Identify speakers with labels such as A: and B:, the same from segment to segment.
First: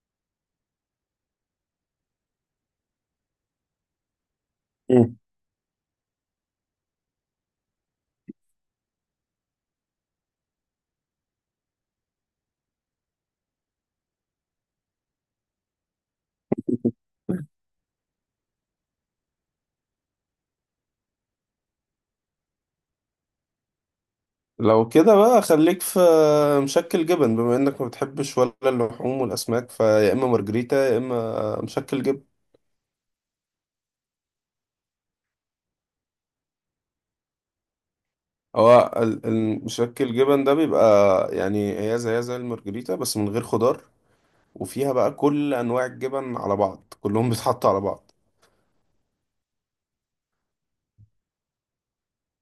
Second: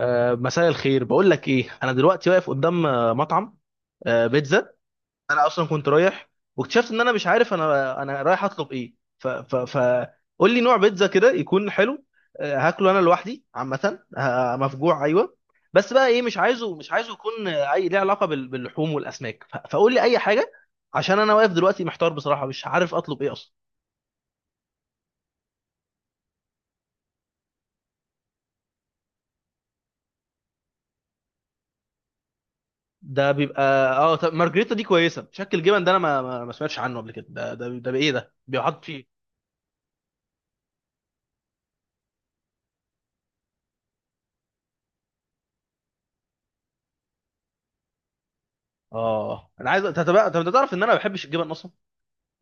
A: مساء الخير، بقول لك ايه، انا دلوقتي واقف قدام مطعم بيتزا.
B: مم.
A: انا اصلا كنت رايح، واكتشفت ان انا مش عارف انا رايح اطلب ايه. ف ف ف قول لي نوع بيتزا كده يكون حلو. هاكله انا لوحدي عامه، مفجوع ايوه. بس بقى ايه، مش عايزه يكون اي ليه علاقه باللحوم والاسماك. فقول لي اي حاجه، عشان انا واقف دلوقتي محتار بصراحه، مش عارف اطلب ايه اصلا.
B: لو كده بقى خليك في مشكل جبن، بما انك ما بتحبش ولا اللحوم والاسماك، فيا اما مارجريتا يا اما مشكل جبن.
A: ده بيبقى اه. طب مارجريتا دي كويسه. شكل الجبن ده انا ما سمعتش عنه قبل كده. ده بايه، ده بيحط
B: هو
A: فيه؟
B: المشكل جبن ده بيبقى يعني هي زي المارجريتا بس من غير خضار، وفيها بقى كل انواع الجبن على بعض كلهم بيتحطوا على بعض
A: اه انا عايز، انت تعرف ان انا ما بحبش الجبن اصلا،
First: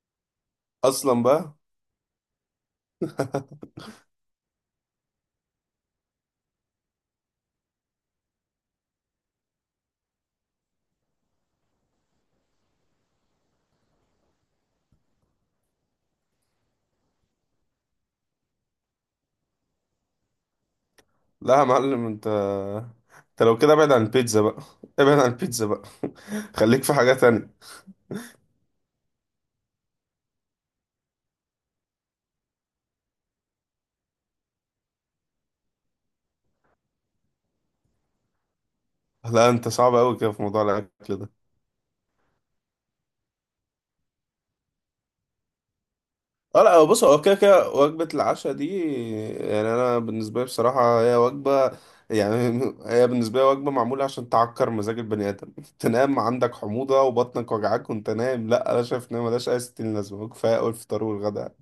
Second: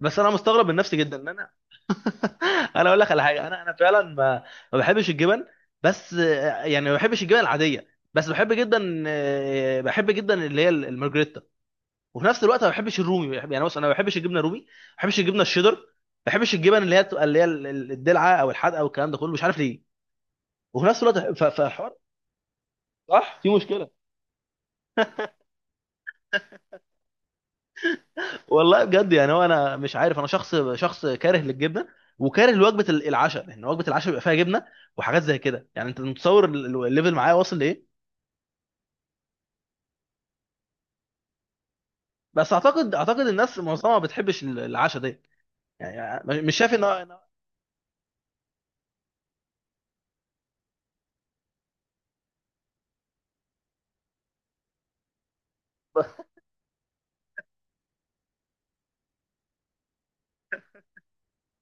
A: بس انا مستغرب من نفسي جدا
B: اصلا
A: ان انا
B: بقى.
A: انا اقول لك على حاجه، انا انا فعلا ما بحبش الجبن. بس يعني ما بحبش الجبن العاديه، بس بحب جدا، بحب جدا اللي هي المارجريتا. وفي نفس الوقت ما بحبش الرومي. يعني بص، انا ما بحبش الجبنه الرومي، ما بحبش الجبنه الشيدر، ما بحبش الجبن اللي هي بتبقى اللي هي الدلعه او الحادقه والكلام ده كله، مش عارف ليه. وفي نفس الوقت
B: لا يا
A: فالحوار
B: معلم انت
A: صح،
B: انت
A: في
B: لو كده
A: مشكله.
B: ابعد عن البيتزا بقى. ابعد عن البيتزا بقى خليك في حاجة تانية.
A: والله بجد، يعني هو انا مش عارف، انا شخص كاره للجبنه وكاره لوجبه العشاء، لان وجبه العشاء بيبقى فيها جبنه وحاجات زي كده. يعني انت متصور الليفل معايا واصل لايه؟
B: لا انت صعب قوي كده في موضوع الاكل ده.
A: بس اعتقد الناس معظمها ما بتحبش العشاء ده، يعني مش
B: اه
A: شايف ان
B: لا، بص هو كده كده وجبة العشاء دي، يعني انا بالنسبة لي بصراحة هي وجبة، يعني هي بالنسبة لي وجبة معمولة عشان تعكر مزاج البني ادم تنام عندك حموضة وبطنك وجعاك وانت نايم. لا انا شايف ان هي ملهاش اي ستين لازمة، كفاية اول الفطار والغداء.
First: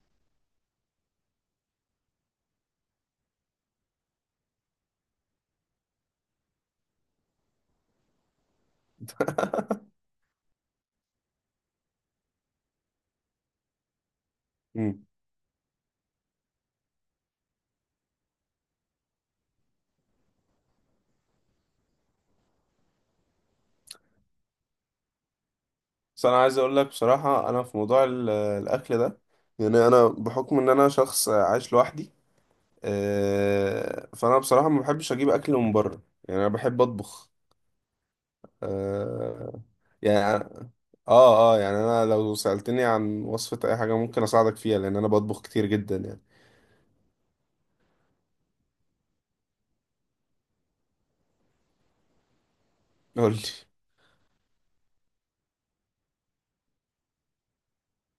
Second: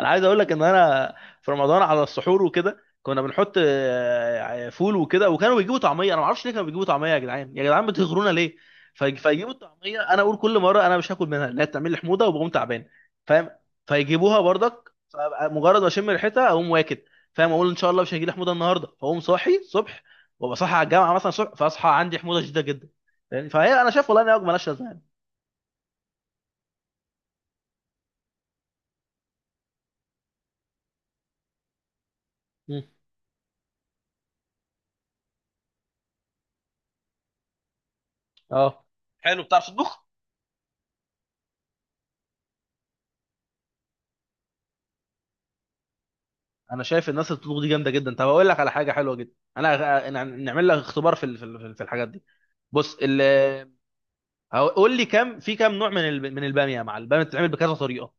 A: انا عايز اقول لك ان انا في رمضان، على السحور وكده، كنا بنحط فول وكده، وكانوا بيجيبوا طعميه. انا ما اعرفش ليه كانوا بيجيبوا طعميه. يا جدعان يا جدعان، بتغرونا ليه؟ فيجيبوا الطعميه، انا اقول كل مره انا مش هاكل منها، لا بتعمل لي حموضه وبقوم تعبان، فاهم؟ فيجيبوها برضك،
B: امم.
A: فأبقى مجرد ما اشم ريحتها اقوم واكل. فاهم؟ اقول ان شاء الله مش هيجي لي حموضه النهارده، فاقوم صاحي الصبح، وابقى صاحي على الجامعه مثلا الصبح، فاصحى عندي حموضه شديده جدا. فاهم؟ فهي انا شايف والله ان هي وجبه مالهاش لازمه يعني.
B: بس انا عايز اقول لك بصراحة، انا في موضوع الاكل ده، يعني انا بحكم ان انا شخص عايش لوحدي،
A: مم.
B: فانا بصراحة ما بحبش اجيب اكل من بره، يعني انا بحب اطبخ.
A: اه، حلو،
B: آه
A: بتعرف تطبخ.
B: يعني اه يعني انا لو سألتني عن وصفة اي حاجة ممكن اساعدك فيها، لان انا بطبخ كتير جدا يعني.
A: انا شايف الناس اللي بتطبخ دي جامده جدا. طب اقول لك على حاجه حلوه جدا، انا أنا- نعمل لك اختبار في في الحاجات دي. بص
B: قول لي
A: قول لي كم كم نوع من من الباميه، يا معلم. الباميه بتتعمل بكذا طريقه،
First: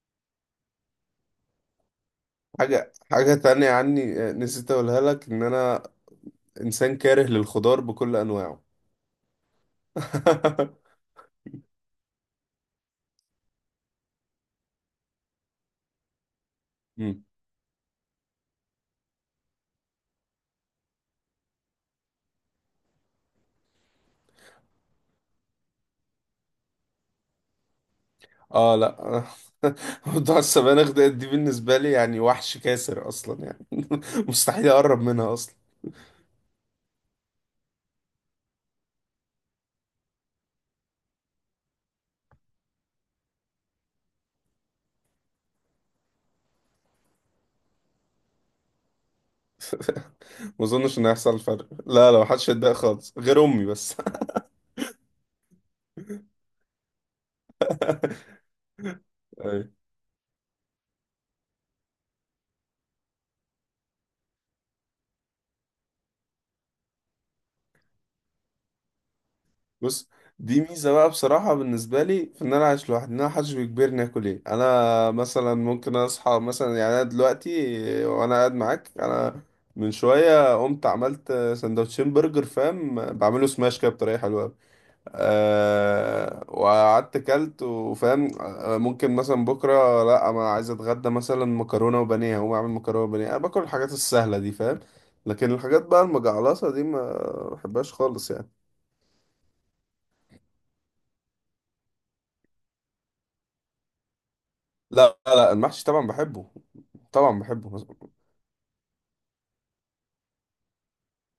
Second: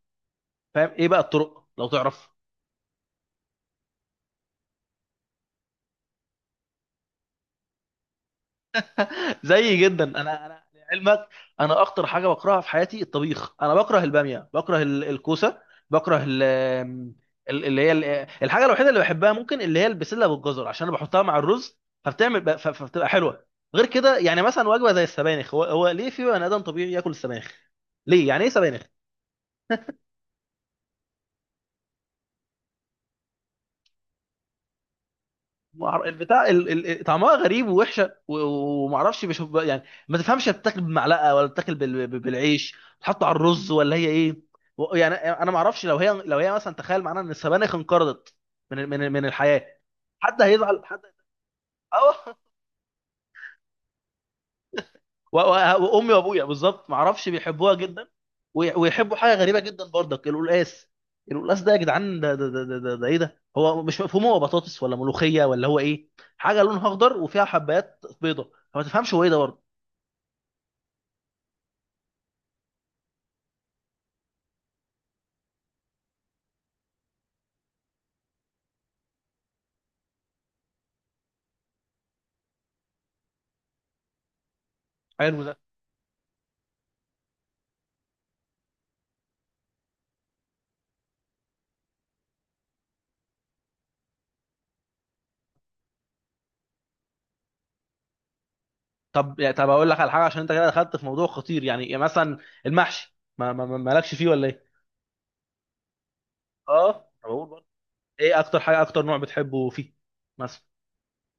A: فاهم؟ ايه بقى الطرق لو تعرف؟
B: حاجة تانية عني، نسيت اقولها لك، ان انا انسان كاره للخضار بكل انواعه.
A: زي جدا، انا لعلمك انا اكتر حاجه بكرهها في حياتي الطبيخ. انا بكره الباميه، بكره الكوسه، بكره
B: مم.
A: ال- اللي هي ال- الحاجه الوحيده اللي بحبها ممكن اللي هي البسله بالجزر، عشان انا بحطها مع الرز، فبتعمل فبتبقى حلوه. غير كده يعني مثلا وجبه زي السبانخ، هو ليه في بني ادم طبيعي ياكل السبانخ؟ ليه يعني؟ ايه
B: اه
A: سبانخ؟
B: لا، موضوع السبانخ ده، دي بالنسبة لي يعني وحش كاسر اصلا يعني، مستحيل اقرب منها اصلا.
A: مع- البتاع ال- ال- ال- طعمها غريب ووحشه، ومعرفش، يعني ما تفهمش بتاكل بمعلقه ولا بتاكل بالعيش تحطه على الرز، ولا هي ايه؟ يعني انا ما اعرفش، لو هي لو هي مثلا تخيل معانا ان السبانخ انقرضت من من الحياه، حد
B: ما
A: هيزعل؟
B: اظنش
A: حد
B: ان هيحصل فرق، لا لا،
A: اه
B: محدش هيتضايق خالص غير امي بس.
A: وامي وابويا بالظبط، ما اعرفش بيحبوها جدا. ويحبوا حاجه غريبه جدا برضك، القلقاس. القلقاس ده يا جدعان ده ايه ده؟ هو مش مفهوم، هو بطاطس ولا ملوخيه ولا هو ايه؟ حاجه لونها اخضر وفيها حبات بيضه، فما تفهمش هو ايه ده برضه.
B: بص، دي ميزة بقى بصراحة بالنسبة لي، في إن أنا عايش لوحدي، إن أنا محدش بيجبرني آكل إيه. أنا مثلا ممكن أصحى مثلا، يعني أنا دلوقتي وأنا قاعد معاك، أنا من شوية قمت عملت سندوتشين برجر، فاهم، بعمله سماش كده بطريقة حلوة أوي.
A: حلو ده.
B: أه، وقعدت كلت وفاهم. ممكن مثلا بكرة لأ، أنا عايز أتغدى مثلا مكرونة وبانيه، هقوم أعمل مكرونة وبانيه. أنا باكل الحاجات السهلة دي فاهم، لكن الحاجات بقى المجعلصة دي ما بحبهاش خالص يعني.
A: طب يعني، طب اقول لك على حاجه، عشان انت كده دخلت في موضوع خطير يعني. يعني مثلا المحشي مالكش فيه ولا ايه؟
B: لا لا، المحشي طبعا بحبه،
A: اه، طب
B: طبعا
A: اقول برضه،
B: بحبه.
A: ايه اكتر حاجه، اكتر نوع بتحبه فيه مثلا؟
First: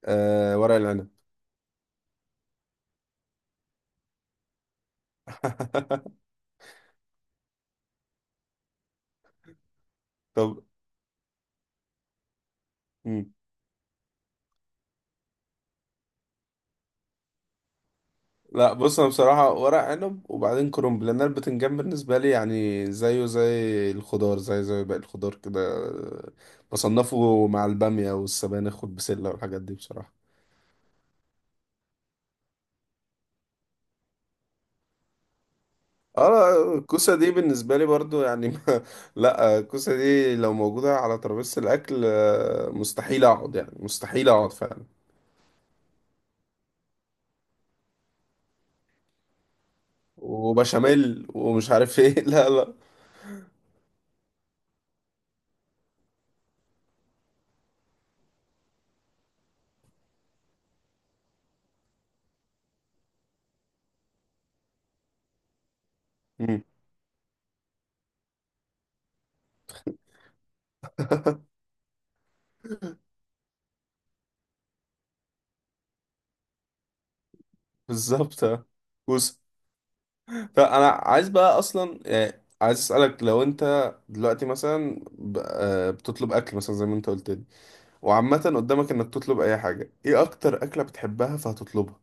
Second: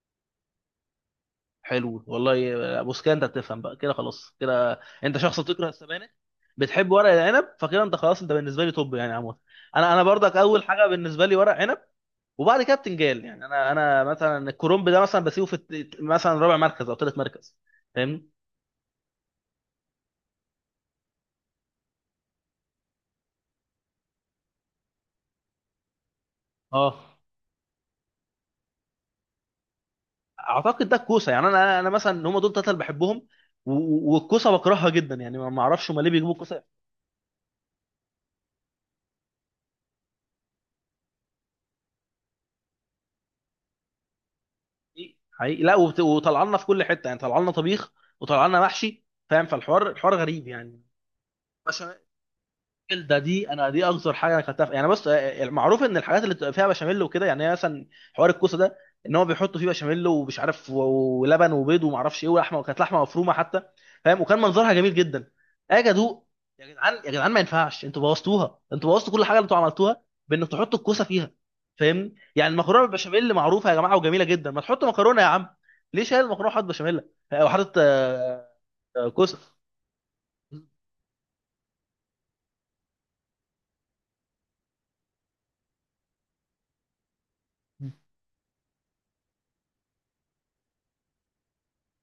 B: آه، ورق العنب.
A: حلو والله. بص كده انت بتفهم بقى، كده خلاص كده انت شخص بتكره السبانخ، بتحب ورق العنب، فكده انت خلاص انت بالنسبه لي توب، يعني عموما انا برضك اول
B: طب.
A: حاجه بالنسبه لي ورق عنب، وبعد كده بتنجان.
B: مم.
A: يعني انا مثلا الكرنب ده مثلا بسيبه في مثلا رابع مركز او ثالث مركز، فاهمني؟
B: لا بص، انا بصراحه ورق عنب وبعدين كرنب، لان أنا البتنجان بالنسبه لي يعني زيه زي الخضار، زي باقي الخضار كده. آه،
A: اه،
B: بصنفه مع الباميه والسبانخ والبسله والحاجات دي بصراحه.
A: اعتقد ده الكوسه. يعني انا مثلا هم دول ثلاثه اللي بحبهم، والكوسه بكرهها جدا، يعني ما اعرفش هم ليه
B: اه
A: بيجيبوا الكوسه.
B: لا، الكوسه دي بالنسبه لي برضو يعني ما، لا الكوسه دي لو موجوده على ترابيزه الاكل، مستحيل اقعد، يعني مستحيل اقعد فعلا،
A: حقيقي حقيقي. لا وطلعنا في كل حته يعني، طلعنا طبيخ، وطلعنا محشي، فاهم؟ فالحوار غريب يعني.
B: وبشاميل ومش
A: بشاميل.
B: عارف ايه. لا لا.
A: ده دي انا دي اكتر حاجه اكلتها يعني بص، المعروف ان الحاجات اللي بتبقى فيها بشاميل وكده، يعني هي مثلا حوار الكوسه ده ان هو بيحطوا فيه بشاميل ومش عارف ولبن وبيض، وما اعرفش ايه، ولحمه، وكانت لحمه مفرومه حتى، فاهم؟ وكان منظرها جميل جدا. اجي ادوق،
B: مم.
A: يا جدعان يا جدعان، ما ينفعش، انتوا بوظتوها، انتوا بوظتوا كل حاجه اللي انتوا عملتوها بانك تحطوا الكوسه فيها، فاهمني؟ يعني المكرونه بالبشاميل معروفه يا جماعه وجميله جدا، ما تحطوا مكرونه يا عم. ليه شايل المكرونه وحاطط بشاميل، وحاطط
B: بالظبط آه.
A: كوسه؟
B: بص، فانا عايز بقى اصلا يعني عايز اسالك، لو انت دلوقتي مثلا بتطلب اكل مثلا زي ما انت قلت لي، وعامه قدامك انك تطلب اي حاجه، ايه اكتر اكله بتحبها فهتطلبها؟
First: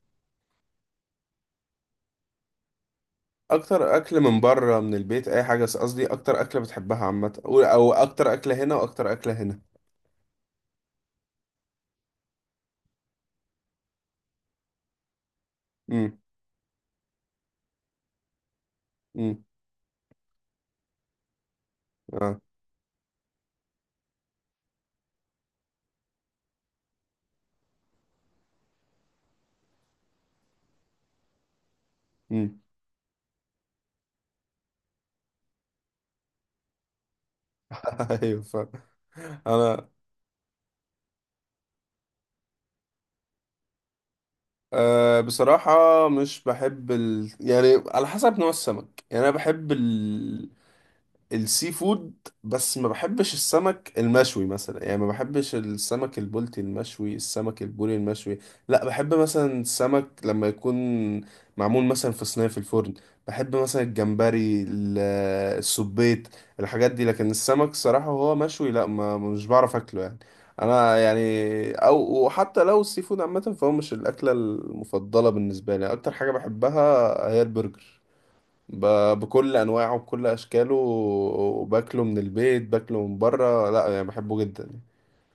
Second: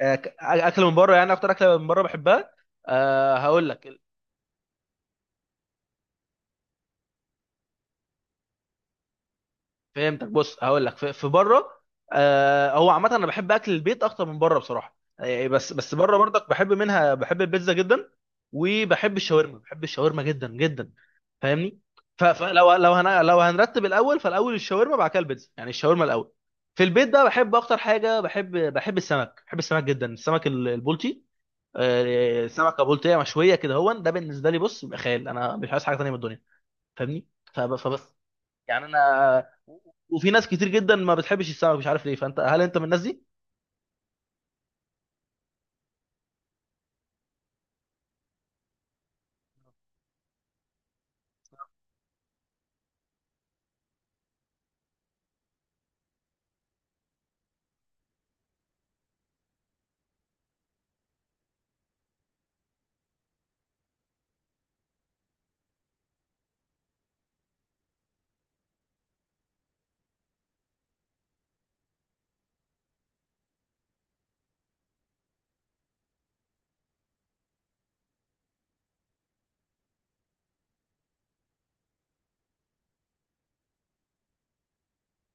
A: اكل من بره يعني، اكتر اكله من بره بحبها؟ أه هقول
B: اكتر
A: لك.
B: اكل من بره من البيت اي حاجه، بس قصدي اكتر اكله بتحبها عامه، او اكتر اكله هنا واكتر اكله هنا.
A: فهمتك، بص هقول لك. في بره، أه هو عامه انا بحب اكل البيت اكتر من بره بصراحه، بس بس بره
B: امم.
A: برضك بحب منها، بحب البيتزا جدا، وبحب
B: امم.
A: الشاورما، بحب الشاورما جدا جدا، فاهمني؟ ف-
B: اه.
A: فلو لو هن لو هنرتب الاول فالاول، الشاورما بعد كده البيتزا، يعني الشاورما الاول. في البيت بقى بحب اكتر حاجه، بحب السمك، بحب السمك جدا، السمك البلطي.
B: امم.
A: سمكه بلطيه مشويه كده، هو ده بالنسبه لي بص بيبقى خيال، انا مش عايز حاجه تانيه من الدنيا، فاهمني؟ فبس
B: ايوه فاهم.
A: يعني انا.
B: انا
A: وفي ناس كتير جدا ما بتحبش السمك، مش عارف ليه. فانت هل انت من الناس دي؟
B: أه بصراحة مش بحب يعني على حسب نوع السمك، يعني أنا بحب السي فود، بس ما بحبش السمك المشوي مثلا، يعني ما بحبش السمك البلطي المشوي، السمك البوري المشوي. لا بحب مثلا السمك لما يكون معمول مثلا في صينية في الفرن، بحب مثلا الجمبري، السبيط، الحاجات دي. لكن السمك صراحة وهو مشوي لا، ما مش بعرف اكله يعني. انا يعني او، وحتى لو السي فود عامة فهو مش الاكلة المفضلة بالنسبة لي. اكتر حاجة بحبها هي البرجر، بكل انواعه وبكل اشكاله، وباكله من البيت، باكله من بره، لا يعني بحبه جدا.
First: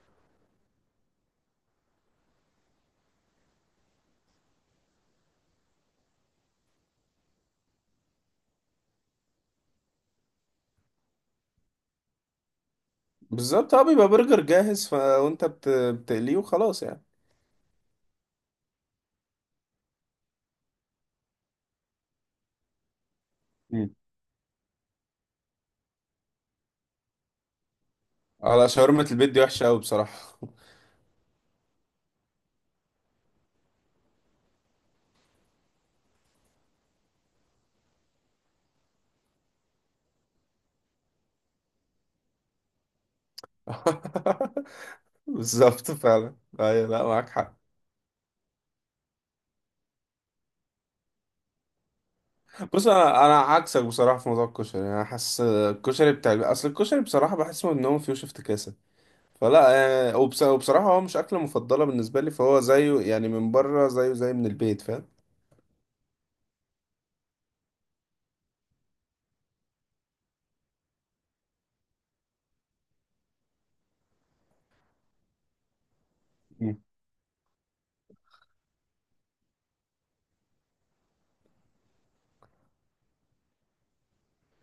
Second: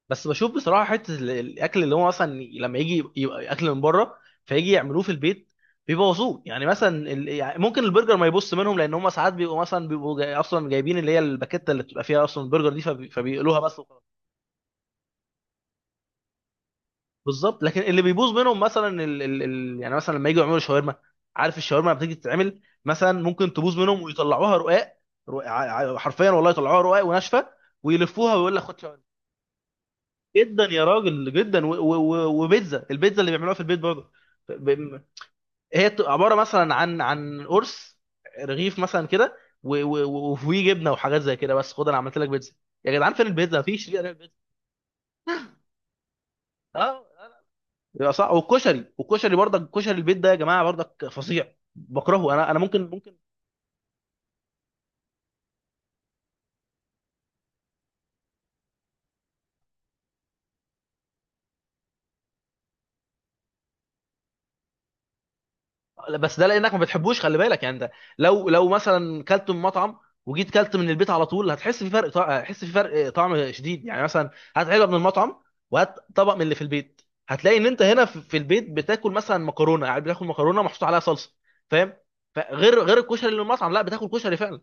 A: بس بشوف بصراحه، حته الاكل اللي هو مثلا لما يجي يبقى اكل من بره، فيجي يعملوه في البيت، بيبوظوه. يعني مثلا يعني ممكن البرجر ما يبص منهم، لان هم ساعات بيبقوا مثلا بيبقوا جاي اصلا جايبين اللي هي الباكيته اللي بتبقى فيها اصلا البرجر دي، فبيقلوها
B: بالظبط
A: بس.
B: اه، بيبقى برجر جاهز وانت بتقليه وخلاص يعني.
A: بالظبط. لكن اللي بيبوظ منهم مثلا يعني مثلا لما يجوا يعملوا شاورما، عارف الشاورما لما بتيجي تتعمل، مثلا ممكن تبوظ
B: مم.
A: منهم ويطلعوها رقاق، حرفيا والله يطلعوها رقاق وناشفه ويلفوها ويقول لك
B: على
A: خد شاورما.
B: شاورما البيت دي وحشة أوي بصراحة.
A: جدا يا راجل جدا. وبيتزا، البيتزا اللي بيعملوها في البيت برضه، ب... هي بتبقى عباره مثلا عن قرص، رغيف مثلا كده، وفيه جبنه وحاجات زي كده، بس خد انا عملت لك بيتزا. يا جدعان فين البيتزا، مفيش ليه بيتزا؟
B: بالظبط، فعلا
A: اه
B: أيوة، لا
A: آه.
B: معاك حق.
A: يا صح، والكشري، والكشري برضك، كشري البيت ده يا جماعه برضك فظيع، بكرهه انا. انا
B: بص،
A: ممكن ممكن
B: أنا عكسك بصراحة في موضوع الكشري، أنا حاسس الكشري بتاع البيت، أصل الكشري بصراحة بحس إن هو فيه افتكاسة، فلا، يعني وبصراحة هو مش أكلة مفضلة بالنسبة لي، فهو زيه يعني من بره زيه زي من البيت فاهم.
A: بس ده لانك ما بتحبوش، خلي بالك يعني. ده لو لو مثلا كلت من مطعم، وجيت كلت من البيت على طول، هتحس في فرق هتحس في فرق طعم شديد. يعني مثلا هات علبه من المطعم، وهات طبق من اللي في البيت، هتلاقي ان انت هنا في البيت بتاكل مثلا مكرونه، يعني بتاكل مكرونه محطوط عليها صلصه، فاهم؟ فغير غير غير الكشري اللي من المطعم، لا بتاكل كشري فعلا.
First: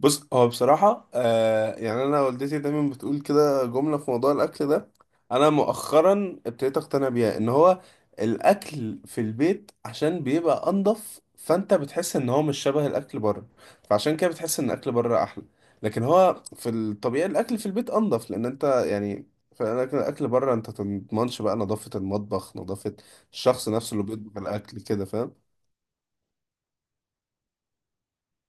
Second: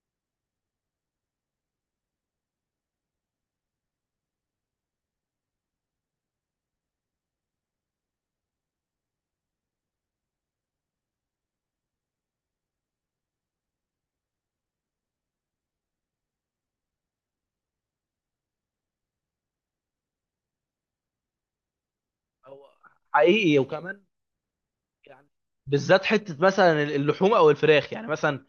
B: بص هو بصراحة يعني أنا والدتي دايما بتقول كده جملة في موضوع الأكل ده، أنا مؤخرا ابتديت أقتنع بيها، إن هو الأكل في البيت عشان بيبقى أنضف، فأنت بتحس إن هو مش شبه الأكل بره، فعشان كده بتحس إن الأكل بره أحلى، لكن هو في الطبيعي الأكل في البيت أنضف، لأن أنت يعني فالأكل بره أنت تضمنش بقى نظافة المطبخ،
A: هو
B: نظافة
A: حقيقي،
B: الشخص نفسه
A: وكمان
B: اللي بيطبخ الأكل كده
A: يعني
B: فاهم؟
A: بالذات حته مثلا اللحوم او الفراخ. يعني مثلا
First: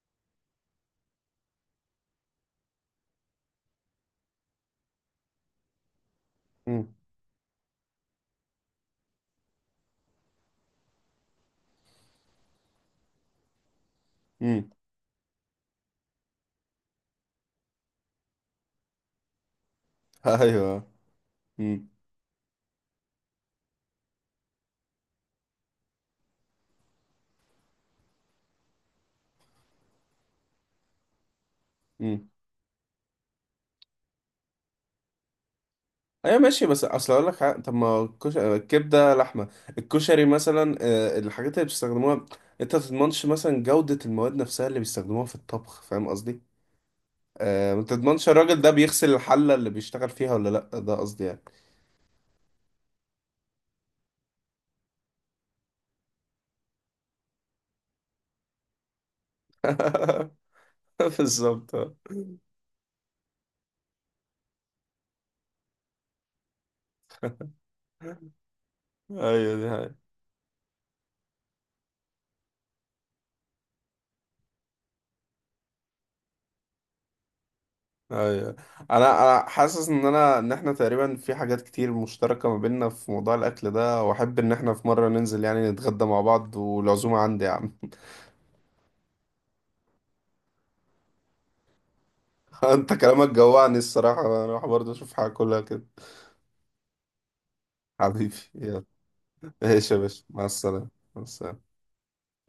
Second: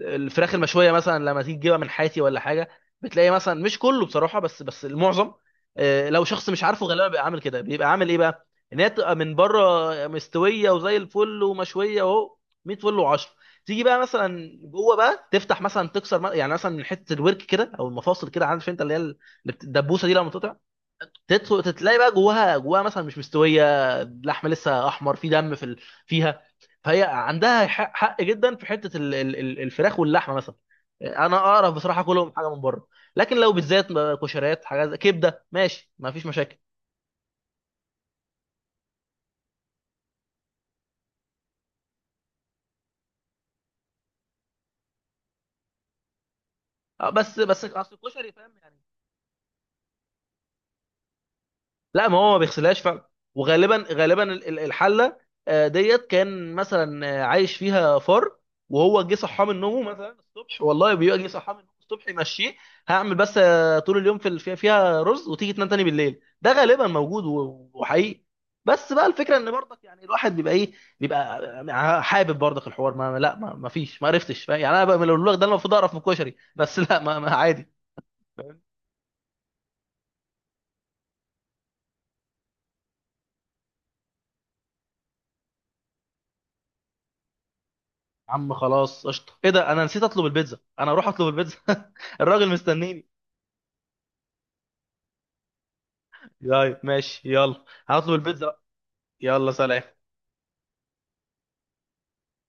A: الفراخ المشويه مثلا لما تيجي تجيبها من حياتي ولا حاجه، بتلاقي مثلا مش كله بصراحه بس بس المعظم، لو شخص مش عارفه،
B: مم.
A: غالبا بيبقى عامل كده، بيبقى عامل ايه بقى؟ ان هي تبقى من بره مستويه وزي الفل ومشويه اهو 100 فل و10، تيجي بقى مثلا
B: مم.
A: جوه بقى تفتح مثلا تكسر يعني مثلا من حته الورك كده او المفاصل كده، عارف انت اللي هي الدبوسه دي لما تقطع،
B: أيوه.
A: تدخل
B: مم.
A: تلاقي بقى جواها، جواها مثلا مش مستويه، اللحم لسه احمر، في دم في فيها. فهي عندها حق جدا في حته الفراخ واللحمه مثلا. انا اعرف بصراحه
B: مم.
A: كلهم حاجه من بره، لكن لو بالذات كشريات، حاجات كبده ماشي، ما فيش
B: ايوه
A: مشاكل.
B: ماشي، بس اصل اقول لك حاجة، طب ما الكبده لحمه، الكشري مثلا، الحاجات اللي بيستخدموها انت ما تضمنش مثلا جوده المواد نفسها اللي بيستخدموها في الطبخ، فاهم قصدي.
A: بس بس
B: ما
A: اصل
B: تضمنش
A: الكشري فاهم
B: الراجل ده
A: يعني.
B: بيغسل الحله اللي بيشتغل فيها ولا لا، ده قصدي يعني.
A: لا ما هو ما بيغسلهاش فعلا، وغالبا غالبا الحله ديت كان مثلا عايش فيها فار، وهو جه صحاه من نومه مثلا الصبح، والله بيبقى جه صحاه من نومه
B: بالظبط آه.
A: الصبح يمشيه، هعمل بس طول اليوم في فيها فيها رز، وتيجي تنام تاني بالليل، ده غالبا موجود وحقيقي. بس بقى الفكره ان
B: ايوه، دي
A: برضك
B: حقيقة.
A: يعني الواحد بيبقى ايه، بيبقى حابب برضك الحوار، ما فيش، ما عرفتش، فاهم؟ يعني انا بقى لو لك ده انا المفروض اعرف من الكشري، بس لا ما عادي.
B: ايوه، انا حاسس ان ان احنا تقريبا في حاجات كتير مشتركه ما بيننا في موضوع الاكل ده، واحب ان احنا في مره ننزل يعني نتغدى مع بعض، والعزومه عندي يا عم.
A: يا عم خلاص، قشطه. ايه ده انا نسيت اطلب البيتزا، انا اروح اطلب البيتزا الراجل
B: انت
A: مستنيني.
B: كلامك جوعني الصراحة، انا اروح برضه اشوف حاجة كلها كده.
A: طيب ماشي، يلا هطلب
B: حبيبي
A: البيتزا.
B: يلا.
A: يلا سلام.
B: ماشي يا باشا، مع السلامة. مع السلامة.